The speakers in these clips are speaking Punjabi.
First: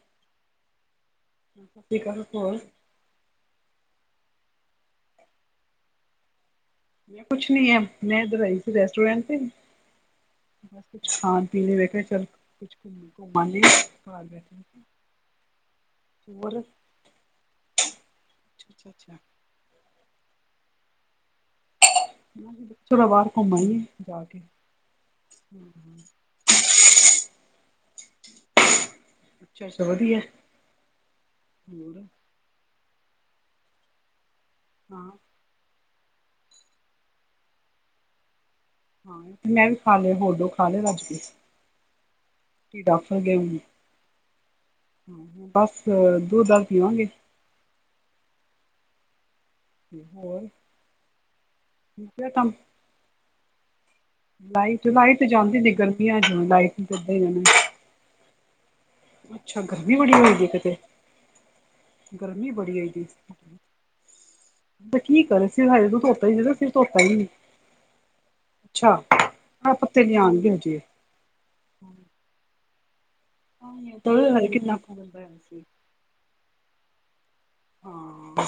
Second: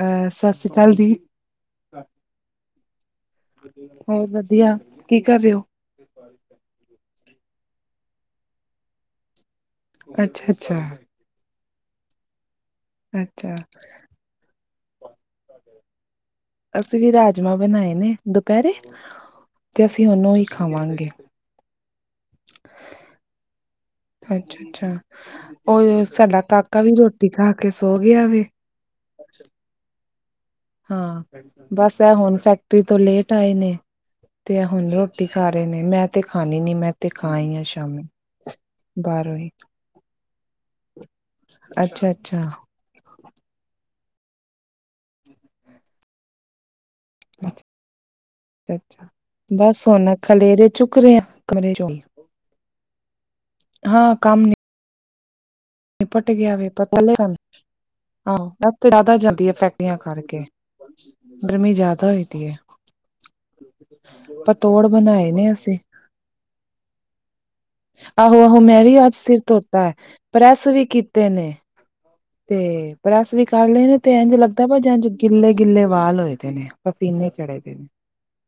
ਐ, ਸਸਰੀ ਕਾਲ ਜੀ। [unintelligible] ਹੋਰ ਹੋਰ ਵਦੀਆ, ਕੀ ਕਰ ਰਏ ਓ? [inaudible] ਮੈਂ ਕੁਛ ਨੀ ਐ ਮੈਂ ਏਰ ਆਈ ਸੀ ਰੈਸਟੋਰੈਂਟ ਤੇ ਅੱਛਾ-ਅੱਛਾ। ਬਸ ਕੁਛ ਖਾਣ ਪੀ ਲੇਆ ਵੇਖੇ ਚੱਲ ਕੁਛ ਘੁੰਮਾਂ ਅੱਛਾ ਅੱਛਾ, ਲਈ ਘਰ ਬੈਠੇ ਹੋਰ ਅਸੀਂ ਵੀ ਰਾਜਮਾਂ ਬਣਾਏ ਨੇ ਦੁਪੈਰੇ, ਅੱਛਾ ਅੱਛਾ ਤੇ ਅਸੀਂ ਓਨੂੰ ਈ ਖਾਵਾਂਗੇ। ਚਲੋ ਬਾਰ ਘੁੰਮ ਆਈਏ ਜਾ ਕੇ। ਓਏ-ਓਏ ਸਾਡਾ ਕਾਕਾ ਵੀ ਰੋਟੀ ਖਾ ਕੇ ਸੋ ਗੇਆ ਵੇ। ਅੱਛਾ-ਅੱਛਾ ਵਦੀਆ। ਹਾਂ ਬਸ ਐ ਹੁਣ ਫੈਕਟਰੀ ਤੋਂ ਲੇਟ ਆਏ ਨੇ, ਤੇ ਆ ਹੁਨ ਹਾਂ ਰੋਟੀ ਖਾ ਰਏ ਨੇ, ਮੈਂ ਤੇ ਖਾਣੀ ਨੀ ਮੈਂ ਤੇ ਖਾ ਆਈ ਆ ਸ਼ਾਮੀ। ਬਾਹਰੋਂ ਹੀ ਹਾਂ ਮੈਂ ਵੀ ਖਾ ਲੇਆ ਹੋਡੋ ਖਾ ਲਏ ਰੱਜ ਕੇ। ਅੱਛਾ-ਅੱਛਾ। ਕੀ ਡਾਕ ਸਕਦੇ ਓ, ਬਸ ਦੂਦ ਦਾ ਪੀਵਾਂਗੇ। ਅੱਛਾ। ਬਸ ਹੁਨ ਹੋਰ ਖਲੇਰੇ ਚੁੱਕ ਰਏ ਆ ਕਮਰੇ ਚੋਂ, ਹਾਂ ਕੰਮ ਲਾਈਟ ਲਾਈਟ ਜਾਂਦੀ ਸੀ ਗਰਮੀਆਂ ਨਿਪਟ ਚ ਗਿਆ ਵੇ ਲਾਈਟ ਪਰ ਕੱ ਪਹਿਲੇ ਸਨ ਆਹੋ ਤੇ ਜ਼ਾਦਾ ਜਾਂਦੀ ਆ ਗਰਮੀ ਫੈਕਟਰੀਆਂ ਬੜੀ ਹੋਈ ਕਰਕੇ। ਦੀ ਕਿਤੇ ਗਰਮੀ ਜ਼ਯਾਦਾ ਹੋਈ ਦੀ ਗਰਮੀ ਏ। ਬੜੀ ਹੋਈ ਦੀ ਪਤੌੱੜ ਤੇ ਕੀ ਬਨਾਏ ਕਰੇ ਨੇ ਸਿਰ ਅਸੀ। ਹਜੇ ਤੂੰ ਧੋਤਾ ਹੀ ਸੀਗਾ ਧੋਤਾ ਹੀ ਨੀ। ਆਹੋ-ਆਹੋ ਮੈਂ ਅੱਛਾ ਵੀ ਅੱਜ ਸਿਰ ਆਹ ਤੋਤਾ, ਪੱਤੇ ਲਿਆਣਗੇ ਪ੍ਰੈਸ ਹਜੇ ਵੀ ਕੀਤੇ ਨੇ। ਤੇ ਪਰੈਸ ਵੀ ਕਰ ਲੇ ਨੇ ਤੇ ਇੰਝ ਹਜੇ ਲੱਗਦਾ ਕਿੰਨਾ ਭ ਕੁ ਜੰ ਗੰਦਾ ਹੋਇਆ ਸੀ ਗਿੱਲੇ-ਗਿੱਲੇ ਵਾਲ ਹੋਏ ਦੇਨੇ ਪਸੀਨੇ ਚੜੇ। ਦੇ ਨੇ ਹਾਂ।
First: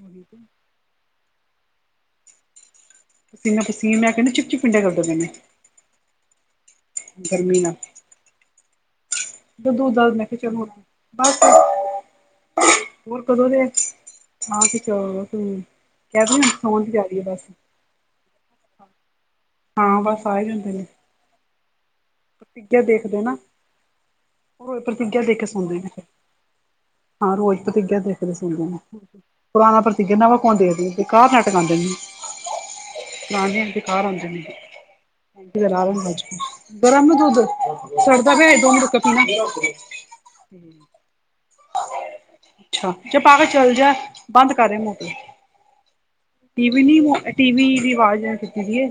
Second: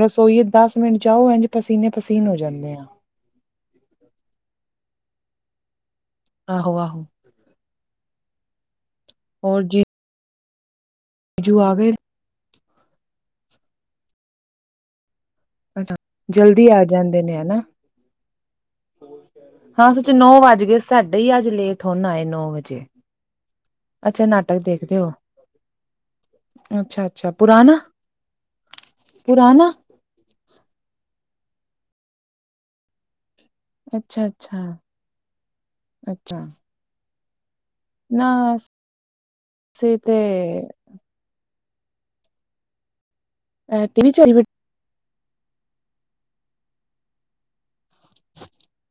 ਰਸੋਈਏ ਦਸ ਮਿੰਟ ਜਾਓ ਇਂਝੇ ਪਸੀਨੇ-ਪਸੀਨ ਹੋ ਜਾਂਨੇ ਆ। ਪਸੀਨਾ-ਪਸੀਨ ਮੈਂ ਕੈਹਣੀ ਚਿਪ-ਚਿਪ ਪਿਂਡਾ ਕਰਦਾ ਪਆ ਨੇ ਆਹੋ ਆ ਗਰਮੀ ਨਾ ਹੋਰ ਤੂ ਦੱਸ ਮੈਂ ਕਿਆ ਚਲੋ ਹੁਣ ਬਸ ਜੀਜੂ ਆ ਗਏ ਹੋਰ ਕਦੋਂ ਦੇ ਐ, [unintelligible] ਕੈਹ ਅੱਛਾ ਦੀ ਓਨੁ ਜਲਦੀ ਆ ਸੋਣ ਦੀ ਤੈਆਰੀ ਜਾਂਦੇ ਹੈ ਨੇ ਬਸ ਹਨਾ ਹਾਂ ਸਚ ਨੌ ਵੱਜ ਗਏ, ਸਾਡੇ ਈ ਅੱਜ ਲੇਟ ਹੂਨ ਆਏਨ। ਪ੍ਰਤੀਗੇਆ ਦੇਖਦੇ ਓ ਨਾ, ਨਾਟਕ ਓ ਦੇਖਦੇ ਹੋ ਪ੍ਰਤੀਗੇਆ ਦੇਖ ਕੇ ਸੋਂਦੇ ਨੇ ਫੇਰ। ਅੱਛਾ ਅੱਛਾ ਹਾਂ ਰੋਜ਼ ਪੁਰਾਣਾ ਪ੍ਰਤਿਗੇਆ ਦੇਖ ਕੇ ਸੋਂਦੇ ਨੇ, ਪੁਰਾਣਾ ਪੁਰਾਨਾ ਪ੍ਰ ਏਹਨਾ ਦਾ ਫੋਣ ਦੇਖਦੀ, ਬੇਕਾਰ ਨਾਟਕ ਆਂਦੇ ਨੇ, ਪੁਰਾਣੇ ਬੇਕਾਰ ਆਂਦੇ ਨੇ, ਅੱਛਾ-ਅੱਛਾ, ਲੱਗਾ ਓ ਅੱਛਾ ਗਰਮ ਏ ਦੁੱਧ ਨਾ ਸੜਦਾ ਪੇਆ ਦੋ ਮਿੰਟ ਰੁਕ ਕੇ ਅਸੀਂ ਤੇ [unintelligible] ਅੱਛਾ ਚ ਪਾ ਕੇ ਚੱਲ ਐ ਜਾ, ਟੀਵੀ ਚੱਲੀ ਬੰਦ ਕਰ ਰੇਂ ਮੋਟਰ। ਟੀਵੀ ਨੀ ਓ ਟੀਵੀ ਦੀ ਵਾਜ਼ ਆਂਦੀ ਪਈਏ।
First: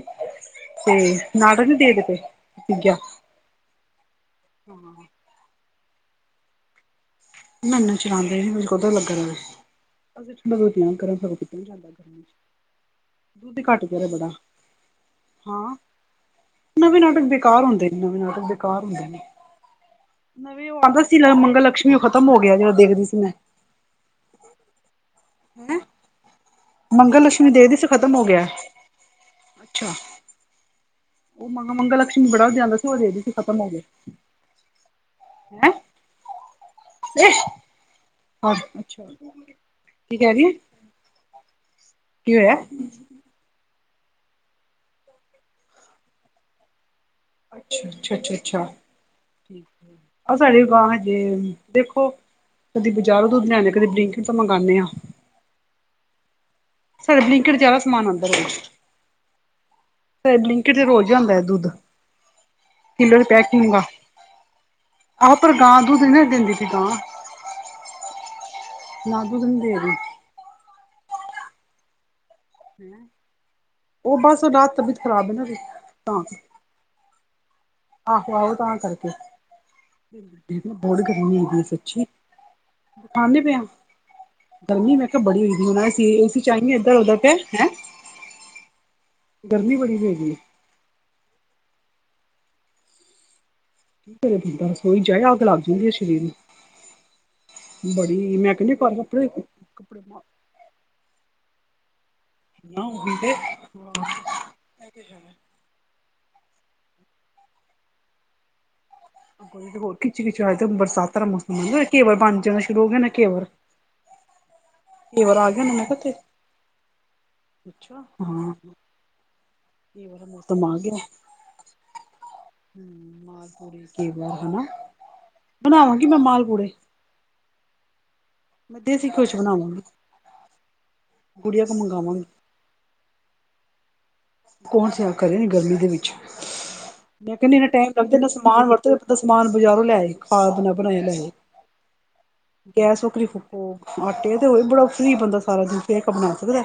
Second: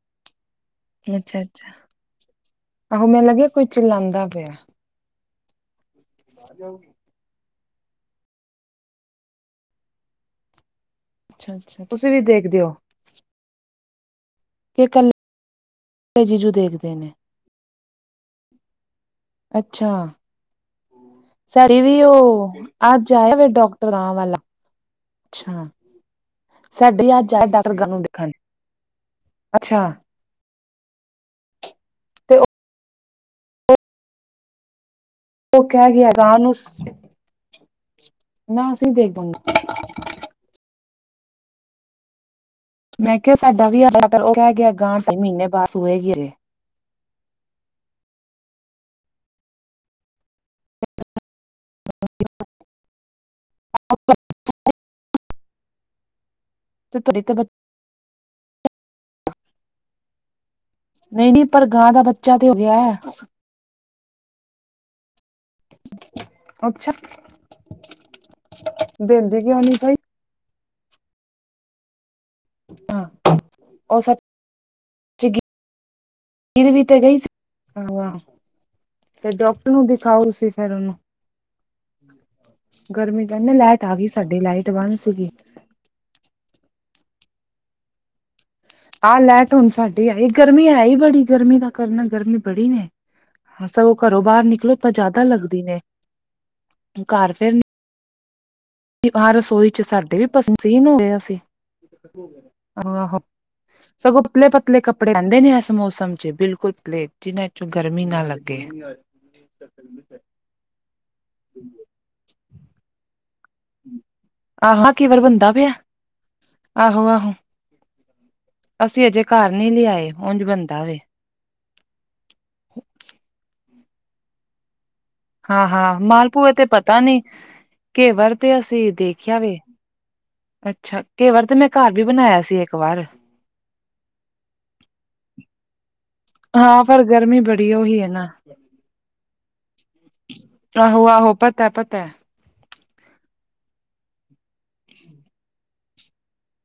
ਤੇ ਨਾਟਕ ਅੱਛਾ-ਅੱਛਾ ਨੀ ਦੇਖਦੇ, ਤਿਗੇਆ ਆਹੋ ਮੈਨੂੰ ਲੱਗਿਆ ਕੋਈ ਚਿਲਾਂਦਾ ਪੇਆ ਹਾਂ। ਆ ਜਾਓ। ਨਾ-ਨਾ ਚਲਾਂਦੇ ਨੀ ਹੁਨ ਕੁਂਡਾ ਲੱਗਾ ਰੈਂਦੈ, ਅਸੀਂ ਪਿਆਨ ਕਰਾ ਅੱਛਾ-ਅੱਛਾ ਤੁਸੀਂ ਵੀ ਦੇਖਦੇ ਓ ਖੁਦ ਈ ਘੱਟ ਗੇਆ ਬੜਾ, ਕੱਲੇ ਹਾਂ ਜੀਜੂ ਦੇਖਦੇ ਨਵੇਂ ਨੇ ਨਾਟਕ ਬੇਕਾਰ ਹੁੰਦੇ ਨਵੇਂ ਨਾਟਕ ਬੇਕਾਰ ਹੁੰਦੇ ਨੇ। ਅੱਛਾ, ਨਵੇਂ ਉਹ ਆਉਂਦਾ ਸੀ ਮੰਗਲ ਸਾਡੀ ਵੀ ਲਕਸ਼ਮੀ ਉਹ ਓ ਖਤਮ ਹੋ ਗਿਆ ਜਿਹੜਾ ਦੇਖਦੀ ਅੱਜ ਸੀ ਮੈਂ ਆਇਆ ਵੇ ਡੋਕ ਟਰ ਗਾਂ ਵਾਲਾ ਅੱਛਾ ਹੈਂ ਸਾਡੀੇ ਈ ਮੰਗਲ ਅੱਜ ਆਯਾ ਲਕਸ਼ਮੀ ਡਾਕਟਰ ਦੇਖਦੀ ਸੀ ਗਾਂ ਨੂੰ ਖਤਮ ਹੋ ਦੇਖਣ ਗਿਆ ਅੱਛਾ ਓਹ ਮੰ ਮੰਗਲ ਲਕਸ਼ਮੀ ਤੇ ਬੜਾ ਵਧੀਆ ਆਂਦਾ ਸੀਂ ਓਹ ਦੇਖਦੀ ਸੀ ਖਤਮ ਹੋ ਗੇਐ ਓਹ ਕੈਹ ਗਿਆ ਗਾਨੂੰਸ [inaudible] ਨਾ ਅਸੀਂ ਨੀ ਅੱਛਾ ਦੇਖ ਪਾਂ ਕੀ ਕੈ ਰੀਏ? ਕਿਂ ਹੋਇਐ? ਮੈਂ ਕੇਆ ਸਾਡਾ ਵੀ ਓਹ ਡਾਕਟਰ ਕੈਅ ਗੇਐ ਗਾਂ ਸੀ ਮਹੀਨੇ ਬਾਸ ਸੂਏਗੀ। ਅੱਛਾ, ਛਾ-ਛਾ-ਛਾ, ਠੀਕ ਓਹ ਸਾਡੀ ਬਾਂਝ ਏ ਦੇਖੋ। ਕਦੀ ਬਜ਼ਾਰੋਂ ਦੁੱਧ ਲਿਆਨੇ ਆਂ ਕਦੀ ਬਲਿੰਕਇਟ ਤੋਂ ਮੰਗਾਂਣੇ ਆਂ। ਤੇ ਸਾਡਾ ਤੁਹਾਡੀ ਤੇ ਬਲਿੰਕਇਟ ਜਾਦਾ ਸਮਾਨ ਆਂਦੈ। ਬਲਿੰਕਇਟ ਚ ਰੋਜ ਈ ਆਂਦੈ ਹੈ ਨਹੀਂ-ਨਹੀਂ ਪਰ ਦੁੱਧ, ਗਾਂ ਦਾ ਬੱਚਾ ਤੇ ਹੋ ਗਿਆ ਹੈ ਕਿਲੋ ਦੀ ਪੈਕੀਂਗ ਵਾ। ਆਹੋ ਪਰ ਗਾਂ ਦੁੱਧ ਨੀ ਨਾ ਦਿੰਦੀ ਸੀ ਗਾਂ, ਅੱਛਾ ਗਾਂ ਦਿੰਦੀ ਦੁੱਧ ਨੀ ਕਿਉਂ ਦੇਰੀ। ਸਹੀ ਉਹ ਓ ਸੱਚ ਬਸ ਰਾਤ ਤਬੀਅਤ ਖਰਾਬ ਏ ਨਾ ਓਦੀ, ਤਾਂ। ਮੇਰੀ ਵੀ ਤਾਂ ਗਈ ਸ ਆਹੋ- ਆਹੋ ਤਾਂ ਕਰਕੇ। ਡਾਕਟਰ ਨੂੰ ਦਿਖਾਓ ਤੁਸੀਂ [unintelligible] ਫੇਰ ਨਾ ਉਹਨੂੰ ਬਹੁਤ ਗਰਮੀ ਹੋਗੀ ਏ ਸੱਚੀ। ਗਰਮੀ ਖਾਨੇ ਕਹਿੰਦੇ ਪੇ ਆ। ਲਾਈਟ ਗਈ ਸਾਡੀ ਲਾਈਟ ਬੰਦ ਗਰਮੀ ਮੈਂ ਕਿਆ ਸੀਗੀ ਬੜੀ ਹੋਈ ਦੀ, ਹੁਣ ਐ ਸਿਰਿਸ ਈ ਟਾਈਮ ਈ ਐਧਰ ਹੁੰਦਾ ਪਿਆ, ਹੈਂ। ਆ ਲੈਟ ਹੁਣ ਗਰਮੀ ਬੜੀ ਸਾਡੀ ਹੋਈ ਆਈ। ਦੀ ਗਰਮੀ ਹੈ ਈ ਬੜੀ, ਗਰਮੀ ਦਾ ਕਰਨਾ, ਗਰਮੀ ਬੜੀ ਨੇ। ਹਾਂ ਸਗੋਂ ਕੀ ਘਰੋਂ ਕਰੇ ਬਾਅਰ ਬੰਦਾ ਨਿਕਲੋ ਤਾਂ ਰਸੋਈ ਜਾਦਾ ਜਾਏ ਅੱਗ ਲੱਗ ਲੱਗਦੀ ਨੇ, ਜਾਂਦੀ ਹੈ ਸਰੀਰ ਨੂੰ ਘਰ ਫੇਰ ਨਿ ਬੜੀ, ਮੈ ਕੈਨੀ ਨੀ ਬਾਰ ਰਸੋਈ ਚ ਸਾਡੇ ਵੀ ਪਸੀ ਨੋ- ਪਸੀਨ ਹੋਏ ਅਸੀਂ। ਹੂੰ, ਨਾ ਹੋਈ ਆਹ-ਆਹੋ। ਤੇ ਸਗੋਂ ਪਤਲੇ-ਪ ਪਤਲੇ ਕੱਪੜੇ ਪੈਂਦੇ ਨੇ ਐਸ ਮੌਸਮ ਚ, ਬਿਲਕੁਲ ਪਲੇਨ ਜਿਨ੍ਹਾਂ ਚੋਂ ਗਰਮੀ ਨਾ ਲੱਗੇ। ਹੋਰ ਖਿੱਚੀ-ਖਿੱਚ ਹਜੇ ਤੇ ਬਰਸਾਤਾਂ ਦਾ ਮੌਸਮ ਆ, ਓ ਘੇਵਰ ਬਨ ਜਾਣਾ ਸ਼ੁਰੂ ਹੋ ਗਿਆ ਨਾ ਘੇਵਰ। ਆਹਾ ਘੇਵਰ ਬਨਦਾ ਆ ਗਿਆ ਪਿਆ। ਨਾ ਮੈਂ ਕਿਹਾ ਤੇ ਆਹੋ- ਆਹੋ! ਅੱਛਾ ਹਾਂ ਅਸੀਂ ਅਜੇ ਘਰ ਨੀ ਲਿਆਏ ਦਾ ਉਝ ਮੌਸਮ ਆ ਬੰਦਾ ਵੇ। ਗਿਆ ਹੂੰ, ਮਾਲਪੂਰੇ, ਘੇਵਰ ਹਨਾ। ਹਾਂ- ਹਾਂ, ਬਣਾਵਾਂਗੀ ਮੈਂ ਮਾਲ ਮਾਲਪੂਏ ਤੇ ਪੂੜੇ ਪਤਾ ਨੀ। ਘੇਵਰ ਤੇ ਮੈਂ ਅਸੀਂ ਦੇਸੀ ਘਿਓ ਚ ਦੇਖਿਆ ਵੇ। ਬਣਾਵਾਂਗੀ ਅੱਛਾ, ਘੇਵਰ ਤੇ ਗੁੜੀਆਂ ਮੈਂ ਕੋ ਘਰ ਵੀ ਮੰਗਵਾਵਾਂਗੀ ਬਨਾਇਆ ਸੀ ਏਕ ਏਕ ਵਾਰ। ਕੌਣ ਸਿਆ ਕਰੇ ਇਨੀ ਗਰਮੀ ਦੇ ਵਿੱਚ। ਹਾਂ ਪਰ ਮੈਂ ਗਰਮੀ ਕੈਨੀ ਇਨਾ ਬੜੀ ਟੈਮ ਉਹੀ ਹੈ ਲੱਗਦੈ, ਨਾ ਇਨਾ ਸਮਾਨ ਵਰਤੇ ਤੇ ਸਮਾਨ ਬਾਜ਼ਾਰੋਂ ਲੈ ਆਏ ਖਾਨ ਬਣਾ -ਬਣਾਏ ਲੈ ਆਏ। ਪਤੈ - ਪਤੈ। ਗੈਸ ਵਖਰੀ ਫੂਕੋ, ਆਟੇ ਤੇ ਹੋਏ ਬੜਾ ਫ੍ਰੀ ਬੰਦਾ ਸਾਰਾ ਦਿਨ ਕੇਕ ਬਣਾ ਸਕਦੈ।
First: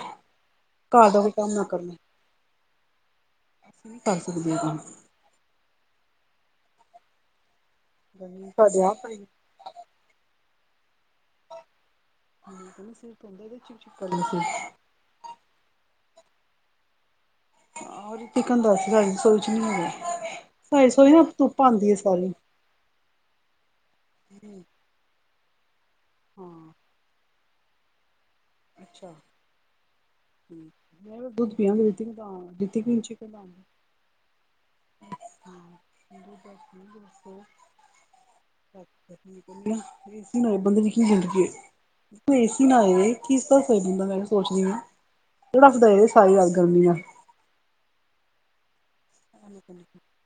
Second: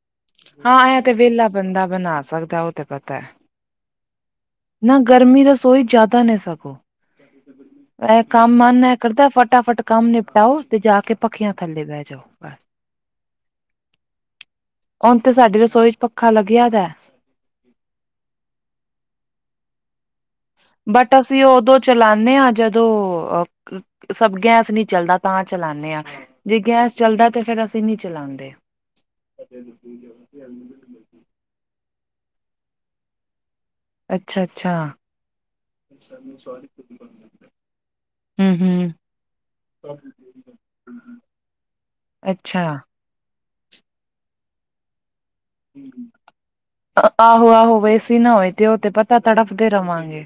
ਹਾਂ, ਐ ਤੇ ਵੇਲਾ ਬੰਦਾ ਬਣਾ ਸਕਦੈ, ਓ ਤੇ ਪਤੈ। ਨੀ ਕਰ ਸਕਦੇ ਅਪਣਾ। ਗਰਮੀ ਰਸੋਈ ਚ ਜਾਦਾ ਨੇ ਸਗੋ। ਠੀਕ ਬੀ ਐ ਕੰਮ ਮਨ ਸਾਡੇ ਐ ਆਪ ਪਈ ਕਰਦੈ, ਫਟਾਫਟ ਕੰਮ ਨਿਪਟਾਓ ਤੇ ਜਾ ਕੇ ਪਖੀਆਂ ਥੱਲੇ ਬੈ ਜਾਓ। ਬਸ ਕੈਂਦੇ ਸਿਰ ਧੋਂਦੇ ਤੇ ਚਿਪ- ਚਿਪ ਕਰਨੀ ਸੀ। ਹੁਨ ਤੇ ਸਾਡੀ ਰਸੋਈ ਚ ਪੱਖਾ ਲੱਗਿਆ ਦੈ। ਆਹ ਤਿਕਨ ਦਸ ਦਾ ਏ, ਰਸੋਈ ਚ ਨੀ ਹੈਗੇ। ਬਟ ਅਸੀਂ ਓਦੋਂ ਚਲਾਨੇ ਆ ਜਦੋਂ ਅ ਕ -ਸਭ ਗੈਸ ਨੀ ਚੱਲਦਾ ਤਾਂ ਚਲਾਨੇ ਆ, ਜੇ ਹਾਂ ਗੈਸ ਚਲਦੈ ਤੇ ਫੇਰ ਅਸੀਂ ਨੀ ਚਲਾਂਦੇ। ਅੱਛਾ ਹੂੰ, ਮੈਂ ਓ ਦੁੱਧ ਪੀਆਂਗੀ [unintelligible] ਦਿੱਤੀਤੀਂਚੀ ਕਰਨਾ। ਅੱਛਾ- ਅੱਛਾ। ਹੂੰ ਹੂੰ ਅੱਛਾ ਠੀਕ ਏ, ਇਸ ਨਾਲ ਬੰਦੇ ਦੀ ਕੀ ਜ਼ਿੰਦਗੀ ਏ। ਉਪਰ ਅੱਛਾ ਏਸੀ ਲਾ ਲੇ। ਕੀਸਤਾ ਤੇ ਖਰੀਦਨਾ ਪੈਣਾ ਸੋਚਨੀ ਆ, ਥੋੜਾ ਸੁਧਾਰ ਹੋਏਗਾ ਸਾਰੀ ਰਾਤ ਗਰਮੀ ਦਾ। ਆਹੋ- ਆਹੋ, ਵ ਏਸੀ ਨਾ ਹੋਏ ਤੇ ਓ ਤੇ ਪਤੈ ਤੜਫਦੇ ਰਵਾਂਗੇ।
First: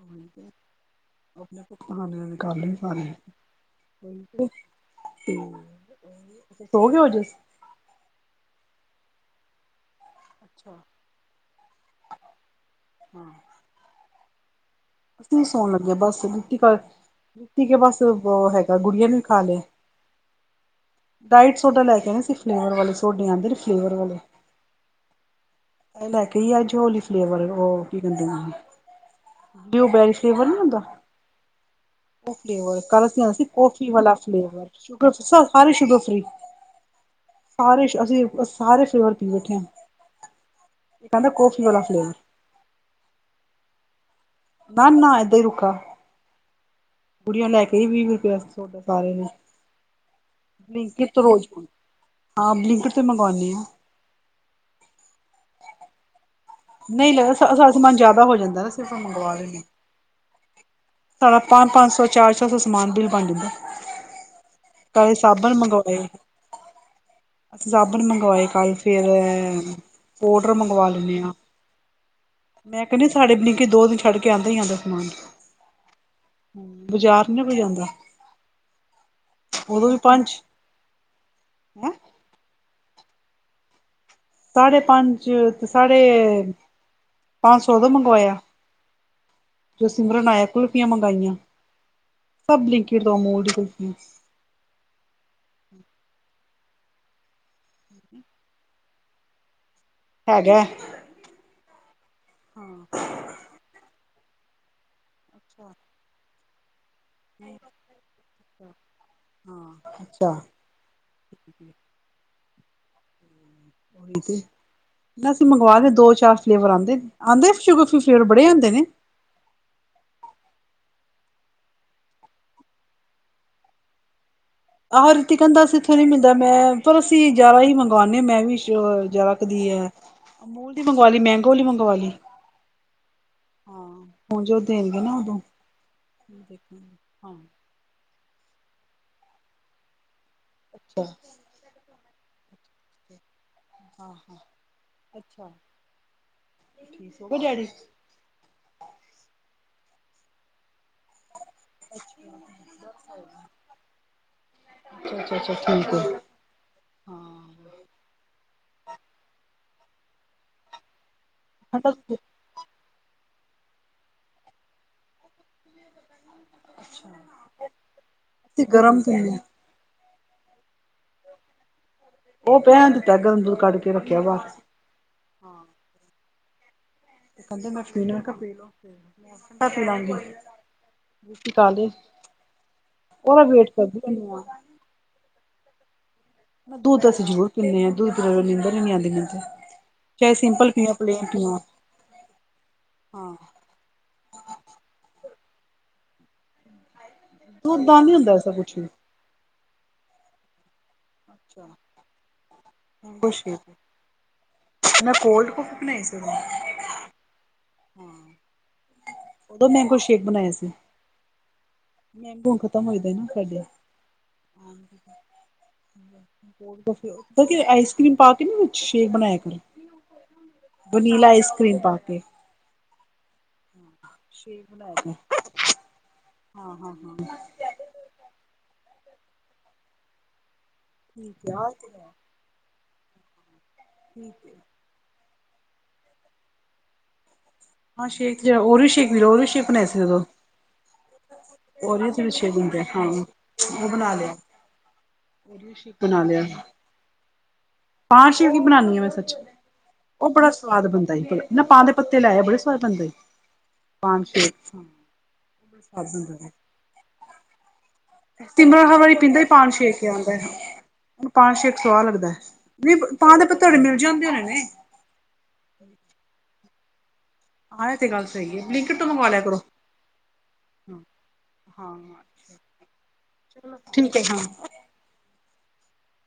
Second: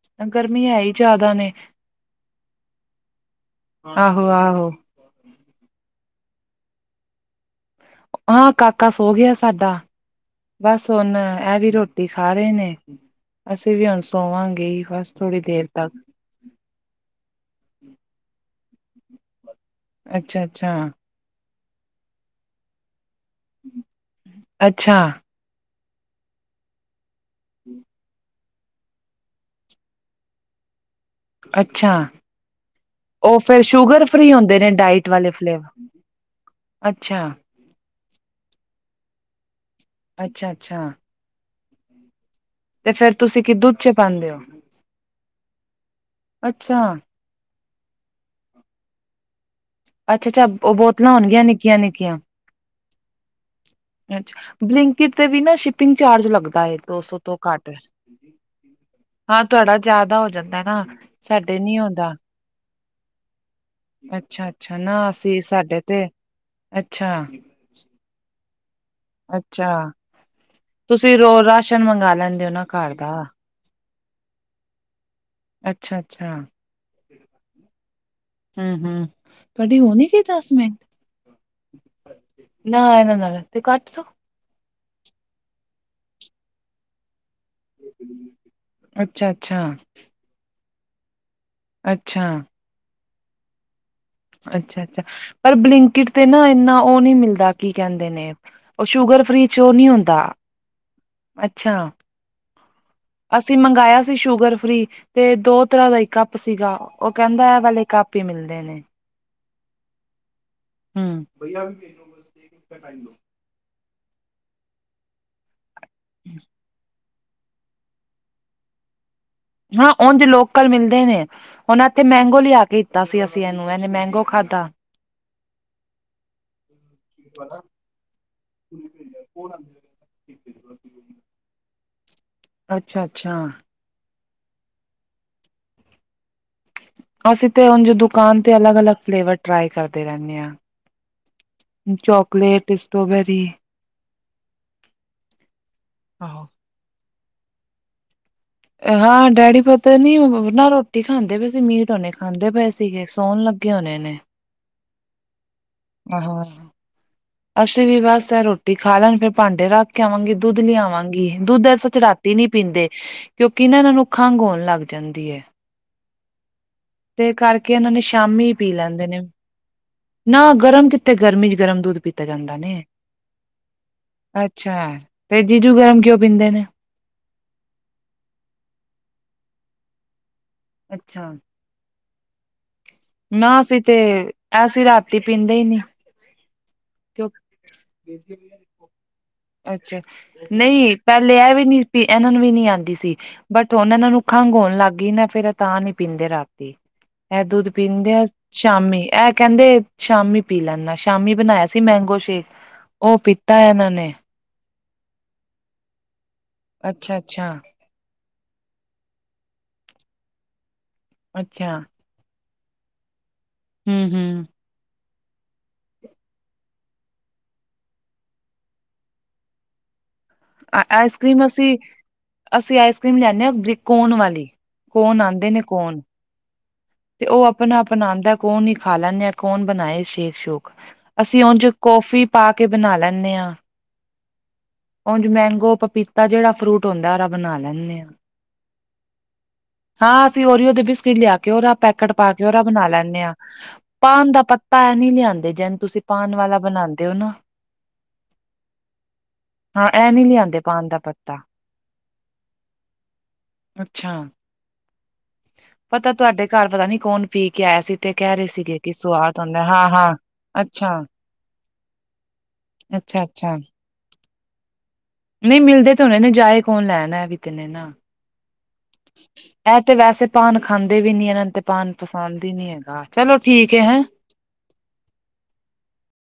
ਹੋਰ ਨੀ ਤੇ, ਗਰਮੀ ਹੈ ਹੀ ਜ਼ਿਆਦਾ ਨੇ ਅਪਣੇ ਭੁਗਤਾਨ ਨਿਕਾਲ ਲੇ ਸਾਰੇ। ਆਹੋ- ਆਹੋ। ਤੁਸੀ ਸੋ ਗੇ ਓ ਜਸ ਹਾਂ, ਕਾਕਾ ਸੋ ਗਿਆ ਸਾਡਾ। ਅੱਛਾ ਬਸ ਹੁਨ ਐ ਵੀ ਰੋਟੀ ਖਾ ਰੇ ਨੇ, ਬਸ ਤੇ ਵੀ ਹੁਣ ਸੋਵਾਂਗੇ ਈ ਬਸ। ਕੁਝ ਥੋੜ੍ਹੀ ਨੀ ਦੇਰ ਸੋਣ ਤੱਕ ਲੱਗੇ ਬਸ। ਬਿਕੀ ਘਰ, ਬਿਕੀ ਕੇ ਬਸ ਬੋ ਹੈਗਾ, ਗੁਡੀਆ ਨੇ ਵੀ ਖਾ ਲਿਆ। ਅੱਛਾ-ਅੱਛਾ। ਡਾਇਟ ਸੋਡਾ ਲੈ ਕੇ ਆਉਣਾ। ਉਹ 'ਚ ਫਲੇਵਰ ਵਾਲੇ ਸੋਡੇ ਆਂਦੇ ਨੇ, ਫਲੇਵਰ ਵਾਲੇ। ਅੱਛਾ ਲੈ ਕੇ ਈ ਅੱਜ ਹੋਲੀ ਫਲੇਵਰ [inaudible] [inaudible] ਬੀ ਉਹ ਬੈਰੀ ਫਲੇਵਰ ਨੀ ਹੁੰਦਾ। ਅੱਛਾ। ਉਹ ਫਲੇਵਰ ਕੱਲ ਅਸੀਂ ਆਣਾ ਉਹ ਸੀ ਫਿਰ ਕੌਫੀ ਸ਼ੂਗਰ ਵਾਲਾ ਫ੍ਰੀ ਹੁੰਦੇ ਫਲੇਵਰ ਨੇ, ਡਾਇਟ ਸ਼ੂਗਰ ਵਾਲੇ ਫਲੇਵਰ। ਸਾਰੇ ਅੱਛਾ। ਤਾਰੇਸ਼ ਅਸੀਂ ਸਾਰੇ ਫਲੇਵਰ ਪੀ ਬੈਠੇ ਆ। ਅੱਛਾ-ਅੱਛਾ। ਕਹਿੰਦਾ ਕੋਫੀ ਵਾਲਾ ਫਲੇਵ ਤੇ ਫਿਰ ਤੁਸੀਂ ਕਿ ਦੁੱਧ 'ਚ ਪਾਂਦੇ ਓ? ਨਾ-ਨਾ ਇਦਾਂ ਈ ਰੁੱਖਾ। ਅੱਛਾ, ਪੁੜੀਆਂ ਲੈ ਕੇ ਵੀ ਵੀਹ ਰੁਪਏ ਸੋਡਾ ਪਾ ਰਹੇ ਨੇ। ਅੱਛਾ-ਅੱਛਾ ਓ ਬਲਿੰਕਟ ਬੋਤਲਾਂ ਤੋਂ ਹੋਣਗੀਆਂ ਰੋਜ਼ ਨਿੱਕੀਆਂ-ਨਿੱਕੀਆਂ। ਹਾਂ, ਬਲਿੰਕਟ ਤੇ ਮੰਗੋਨੀ ਆ। ਅੱਛਾ, ਬਲਿੰਕਟ ਤੇ ਵੀ ਨਾ ਸ਼ਿਪਿੰਗ ਚਾਰਜ ਲੱਗ ਦਾ ਏ, ਦੋ ਨਹੀਂ ਸੌ ਲੱਗਦਾ ਤੋਂ ਘੱਟ। ਸਾਡਾ ਸਮਾਨ ਜ਼ਿਆਦਾ ਹੋ ਜਾਂਦਾ ਨਾ ਸਿਰਫ ਹਾਂ, ਤੁਹਾਡਾ ਜ਼ਿਆਦਾ ਹੋ ਜਾਂਦਾ ਨਾ। ਪਰ, ਸਾਡੇ ਆਪਾਂ ਨੀ ਪੰਜ ਸੌ, ਹੁੰਦਾ ਚਾਰ ਸੌ-ਸੌ ਸਮਾਨ ਬਿੱਲ ਬਣ ਜਾਂਦਾ। ਅੱਛਾ-ਅੱਛਾ। ਨਾ ਕੱਲ ਅਸੀਂ, ਸਾਬਣ ਸਾਡੇ ਤੇ ਮੰਗਵਾਏ ਅੱਛਾ ਅਸੀਂ ਸਾਬਣ ਮੰਗਵਾਏ ਕੱਲ੍ਹ, ਫੇਰ ਔਡਰ ਮੰਗਵਾ ਤੁਸੀਂ ਲੈਂਨੇ ਆਂ। ਰੋ ਰਾਸ਼ਨ ਮੰਗਾ ਲੈਂਦੇ ਓ ਨਾ ਮੈਂ ਘਰ ਕਹਿੰਦੀ ਦਾ। ਸਾਡੇ ਬਲਿੰਕਟ ਦੋ ਦਿਨ 'ਚ ਛੱਡ ਕੇ ਆਂਦਾਂ ਈ ਆਂਦਾ ਸਮਾਨ। ਅੱਛਾ-ਅੱਛਾ। ਬਾਜ਼ਾਰ ਨੀ ਕੋਈ ਜਾਂਦਾ ਹੂੰ-ਹੂੰ। ਤੁਹਾਡੀ ਉਦੋਂ ਹੋ ਵੀ ਨੀ ਗਈ ਪੰਜ ਦਸ ਮਿੰਟ। ਹੈਂ ਨਾ-ਨਾ-ਨਾ ਤੁਹੀ ਕੱਟ ਦੋ। ਸਾਡੇ ਪੰਜ ਤੇ ਸਾਡੇ ਪੰਜ-ਸੌ ਉਦੋ ਮੰਗਵਾਇਆ। ਅੱਛਾ-ਅੱਛਾ, ਜਦੋਂ ਸਿਮਰਨ ਆਇਆ, ਕੁੁਲਫੀਆਂ ਮੰਗਾਈਆਂ। ਅੱਛਾ। ਬਲਿੰਕਿਟ ਤਾਂ ਓ ਮੋੜ ਤੇ ਸੀ। ਅੱਛਾ-ਅੱਛਾ। ਪਰ ਬਲਿੰਕਿਟ ਤੇ ਨਾ ਇੰਨਾ ਉਹ ਨੀ ਮਿਲਦਾ, ਕੀ ਕਹਿੰਦੇ ਨੇ ਉਹ ਸ਼ੂਗਰ ਫ੍ਰੀ 'ਚ ਉਹ ਨਹੀਂ ਹੁੰਦਾ। ਹੈਗਾ ਅੱਛਾ ਹਾਂ। ਅਸੀਂ ਮੰਗਾਇਆ ਸੀ ਸ਼ੂਗਰ ਫ੍ਰੀ ਤੇ ਦੋ ਤਰਾਂ ਦਾ ਈ ਕੱਪ ਸੀਗਾ। ਉਹ ਕਹਿੰਦਾ, ਇਹ ਵਾਲੇ ਕੱਪ ਈ ਮਿਲਦੇ ਨੇ। ਹਾਂ, ਅੱਛਾ। ਹੂੰ, ਭਾਈ ਆ ਵੀੇ ਦੋ [unintelligible] ਉਹੀ ਤੇ, ਮੈ ਅਸੀਂ ਮੰਗਵਾ ਰਹੇ ਦੋ-ਚਾਰ ਫਲੇਵਰ ਆਉਂਦੇ ਆਂਦੇ ਸ਼ੁਗਰ ਫ੍ਰੀ ਫਲੇਵਰ, ਬੜੇ ਆਂਦੇ ਨੇ। ਹਾਂ, ਉਂਝ ਲੋਕਲ ਮਿਲਦੇ ਨੇ। ਹੁਣ ਇੱਥੇ ਮੈਂਗੋ ਲਿਆ ਕੇ ਦੀਤਾ ਸੀ ਅਸੀਂ ਇਹਨੂੰ। ਇਹਨੇ ਮੈਂਗੋ ਖਾਧਾ। ਆਹੋ ਰਿਤਿਕ ਕਹਿੰਦਾ ਸੀ, ਇੱਥੋਂ ਨਹੀਂ ਮਿਲਦਾ। ਮੈਂ, ਪਰ ਅਸੀਂ ਜ਼ਾ ਈ ਮੰਗਵਾਨੇ। ਮੈਂ ਵੀ ਸੀ ਓ ਜਾਤਦੀ ਐ। ਅਮੂਲ ਦੀ ਮੰਗਵਾਲੀ, ਮੈਂਗੋ ਵਾਲੀ ਮੰਗਵਾਲੀ ਅੱਛਾ-ਅੱਛਾ। ਹਾਂ, ਹੁਣ ਜੋ ਦੇਣਗੇ ਨਾ ਉਦੋਂ ਹਾਂ ਅਸੀਂ ਤੇ ਉਂਝ ਦੁਕਾਨ ਤੇ ਅਲੱਗ-ਅਲੱਗ ਫਲੇਵਰ ਟ੍ਰਾਈ ਕਰਦੇ ਰਹਿੰਨੇ। ਅੱਛਾ ਚੌਕਲੇਟ ਸਟ੍ਰੋਬੇਰੀ ਹਾਂ ਹਾਂ ਅੱਛਾ ਆਹੋ ਠੀਕ ਹੋ ਗਏ ਡੈਡੀ ਹਾਂ ਡੈਡੀ ਪਤਾ ਨੀ ਓ ਨਾ ਰੋਟੀ ਰੋਟੀ ਖਾਂਦੇ ਪਏ ਸੀ ਮੀਤ ਹੋਣੇ ਖਾਂਦੇ ਪਏ ਸੀਗੇ ਸੋਣ ਲੱਗੇ ਹੋਣੇ ਨੇ ਅੱਛਾ ਅੱਛਾ ਅੱਛਾ ਠੀਕ ਹੈ ਹੋਰ ਹਾਂ ਅਸੀਂ ਵੀ ਬਸ ਇਹ ਰੋਟੀ ਖਾ ਲੈਣ ਫਿਰ ਭਾਂਡੇ ਰੱਖ ਕੇ ਆਵਾਂਗੀ ਦੁੱਧ ਲਿਆਵਾਂਗੀ ਦੁੱਧ ਐ ਸਚ ਰਾਤੀ ਅਸੀਂ ਨੀ ਪੀਂਦੇ ਕਿਉਂਕਿ ਐਨਾਂ ਨੂੰ ਖੰਘ ਹੋਣ ਲੱਗ ਜਾਂਦੀ ਐ। ਦੇ ਕਰਕੇ ਏਨਾਂ ਨੇ ਸ਼ਾਮੀ ਪੀ ਗਰਮ ਲੈਂਦੇ ਨੇ। ਪੀਂਦੇ ਹਾਂ ਨਾ ਗਰਮ ਕਿਥੇ ਗਰਮੀ ਚ ਗਰਮ ਦੁਧ ਪੀ ਤਾ ਜਾਂਦਾ ਉਹ ਨੇ। ਪਿਆ ਦਿੱਤਾ ਗਰਮ ਦੁੱਧ ਕੱਢ ਕੇ ਰੱਖਿਆ ਬਾਹਰ ਅੱਛਾ। ਫੇਰ ਹਾਂ ਜੀਜੂ ਗਰਮ ਕਿਉ ਪੀਂਦੇ ਨੇ? ਤੇ ਕਹਿੰਦੇ ਮੈਂ ਪੀਣਾ ਪੀਲੋ ਮੈਂ ਠੰਡਾ ਪੀ ਅੱਛਾ ਲਾਂਗੀ ਤਾਲੀ ਨਾ ਅਸੀ ਤੇ, ਆ ਅਸੀ ਰਾਤੀ ਪੀਂਦੇ ਹੀ ਨੀ। ਦੁੱਧ ਅਸੀ ਕਿਉਂ ਜ਼ਰੂਰ ਪੀਂਨੇ ਆਂ। ਦੁੱਧ ਨੀਂਦਰ ਈ ਨੀ ਆਂਦੀ ਮੈਨੂੰ ਤੇ। ਅੱਛਾ। ਚਾਹੇ ਸਿੰਪਲ ਪੀਓ ਨਈ ਪਲੇਨ ਪਹਿਲੇ ਐ ਪੀਓ ਵੀ ਨੀ ਐਨਾਂ ਨੂੰ ਵੀ ਨੀ ਆਂਦੀ ਸੀ। ਹਾਂ ਬਟ ਹੁਣ ਏਨਾਂ ਨੂੰ ਖੰਘ ਹੋਣ ਲੱਗ ਗੀ ਨਾ ਫੇਰ ਇਹ ਤਾਂ ਨੀ ਪੀਂਦੇ ਰਾਤੀ। ਐ ਦੁੱਧ ਦਾ ਪੀਂਦੇ ਨੀ ਆ ਹੁੰਦਾ ਐਸਾ ਕੁਛ ਵੀ ਸ਼ਾਮੀ। ਐ ਕਹਿੰਦੇ ਸ਼ਾਮੀ ਪੀ ਲੈਂਨਾ ਸ਼ਾਮੀ ਬਣਾਇਆ ਅੱਛਾ ਸ ਸੀ ਮੈਂਗੋ ਸ਼ੇਕ। ਓ ਮੈਂਗੋ ਪੀਤਾ ਐ ਏਨਾਂ ਸ਼ੇਕ ਨੇ। ਮੈਂ ਕੋਲਡ ਕੋਫੀ ਬਣਾਈ ਸੀ। ਅੱਛਾ ਅੱਛਾ। ਦੋ ਮੈਂਗੋ ਸ਼ੇਕ ਬਣਾਇਆ ਸੀ। ਅੱਛਾ। ਮੈਂਗੋ ਹੁਣ ਖਤਮ ਹੋਏ ਦੇ ਨਾ ਸਾਡੇ। ਹਮ ਹਮ ਕਿਉਕੀ ਆਈਸ ਕਰ੍ਰੀਮ ਪਾ ਕੇ ਨਾ ਵਿਚ ਸ਼ੇਕ ਬਣਾਇਆ ਕਰੋ। ਅ ਆਈਸ ਵਨੀਲਾ ਕਰੀਮ ਅਸੀ ਕਰ੍ਰੀਮ ਪਾ ਕੇ ਅਸੀ ਆਈਸ ਕਰੀਮ ਲਿਆਂਨੇ ਆਂ ਬਰਿਕ ਸੇ਼ਕ ਬਣਾਇਆ ਦਾ ਕੋਨ ਹਾਂ ਹਾਂ। ਹਾਂ ਤੇ ਓ ਆਪਣਾ ਅਪਣਾ ਆਂਦਾ ਕੌਣ ਈ ਖਾ ਲੈਂਨੇ ਆ ਕੌਣ ਬਣਾਏ ਸ਼ੇਕ ਸ਼ੂਕ। ਅਸੀਂ ਠੀਕ ਓਝਂ ਆ ਕੋੌਫੀ ਠੀਕ ਪਾ ਕੇ ਬਣਾ ਲੈਂਨੇ ਆਂ। ਠੀਕ ਏ ਉਂਝ ਮੈਂਗੋ ਪਪੀਤਾ ਜੇੜਾ ਫਰੂਟ ਹੁੰਦਾ ਐ ਓਰਾ ਬਣਾ ਲੈਨੇ ਆਂ। ਹਾਂ ਸ਼ੇਕ ਓਰੀਓ ਸ਼ੇਕ ਵੀ, ਓਰੀਓ ਸ਼ੇਕ ਬਣਾਇਆ ਸੀ ਉਦੋਂ ਹਾਂ ਅਸੀ ਉਰੀਓ ਦੇ ਬਿਸਕਿਟ ਲਿਆ ਕੇ ਓਦਾ ਪੈਕੇਟ ਓਰੀਓ ਪਾ ਕੇ ਸ਼ੇਕ ਉਦਾ ਹੁੰਦਾ ਬਣਾ ਹਾਂ ਲੈਨੇ ਆਂ। ਉਹ ਬਣਾ ਪਾਨ ਲਿਆ ਦਾ ਪੱਤਾ ਐ ਨੀ ਲਿਆਂਦੇ ਉਹਦੀ ਜੈਨ ਸ਼ੇਕ ਤੁਸੀ ਪਾਨ ਵਾਲਾ ਬਣਾਂਦੇ ਓ ਨਾ। ਪਾਨ ਸੇ਼ਪ ਦੀ ਬਨਾਨੀ ਆਂ ਮੈਂ ਸੱਚ। ਹਾਂ ਇਹ ਨੀ ਓ ਬੜਾ ਲਿਆਂਦੇ ਸਵਾਦ ਪਾਨ ਦਾ ਬਣਦਾ ਈ। ਪੱਤਾ ਨ ਪਾਨ ਦੇ ਪੱਤੇ ਲੈ ਆਇਉ ਬੜਾ ਸਵਾਦ ਬਣਦਾ ਈ। ਪਾਨ ਸੇ਼ਕ ਉਹ ਤਾਂ ਤੁਹਾਡੇ ਘਰ ਪਤਾ ਨੀ ਕੌਣ ਪੀ ਕੇ ਆਇਆ ਸੀ। ਤੇ ਕਹਿ ਰਹੇ ਸੀਗੇ ਸਿਮਰ ਕਿ ਹਰ ਵਾਰੀ ਸਵਾਦ ਪੀਂਦਾ ਈ ਆਉਂਦਾ ਪਾਨ ਹਾਂ ਸੇ਼ਕ ਹਾਂ ਆਂਦਾ ਐ। ਅੱਛਾ ਪਾਨ ਸੇ਼ਕ ਸਵਾਦ ਲੱਗਦਾ ਐ। ਵੀ ਅੱਛਾ ਪਾਨ ਦੇ ਪੱਤੇ ਤੁਹਾਡੇ ਮਿਲ ਜਾਂਦੇ ਹੋਣੇ ਨੇ। ਨਈ ਮਿਲਦੇ ਤੇ ਹੋਣੇ ਨੇ ਜਾਏ ਕੌਣ ਲੈਣ ਐ ਵੀ ਤੇ ਨੇਨਾ। ਹਾਂ ਇਹ ਤੇ ਗੱਲ ਸਹੀ ਹੈ ਬਲਿੰਕਟ ਤੋਂ ਮੰਗਵਾ ਲਿਆ ਕਰੋ ਐ ਤੇ ਵੈਸੇ ਪਾਨ ਖਾਂਦੇ ਵੀ ਨੀ ਏਨਾਂ ਨ ਤੇ ਪਾਨ ਹਾਂ ਪਸੰਦ ਈ ਨੀ ਹੈਗਾ। ਚਲੋ ਠੀਕ ਐ ਹੈਂ।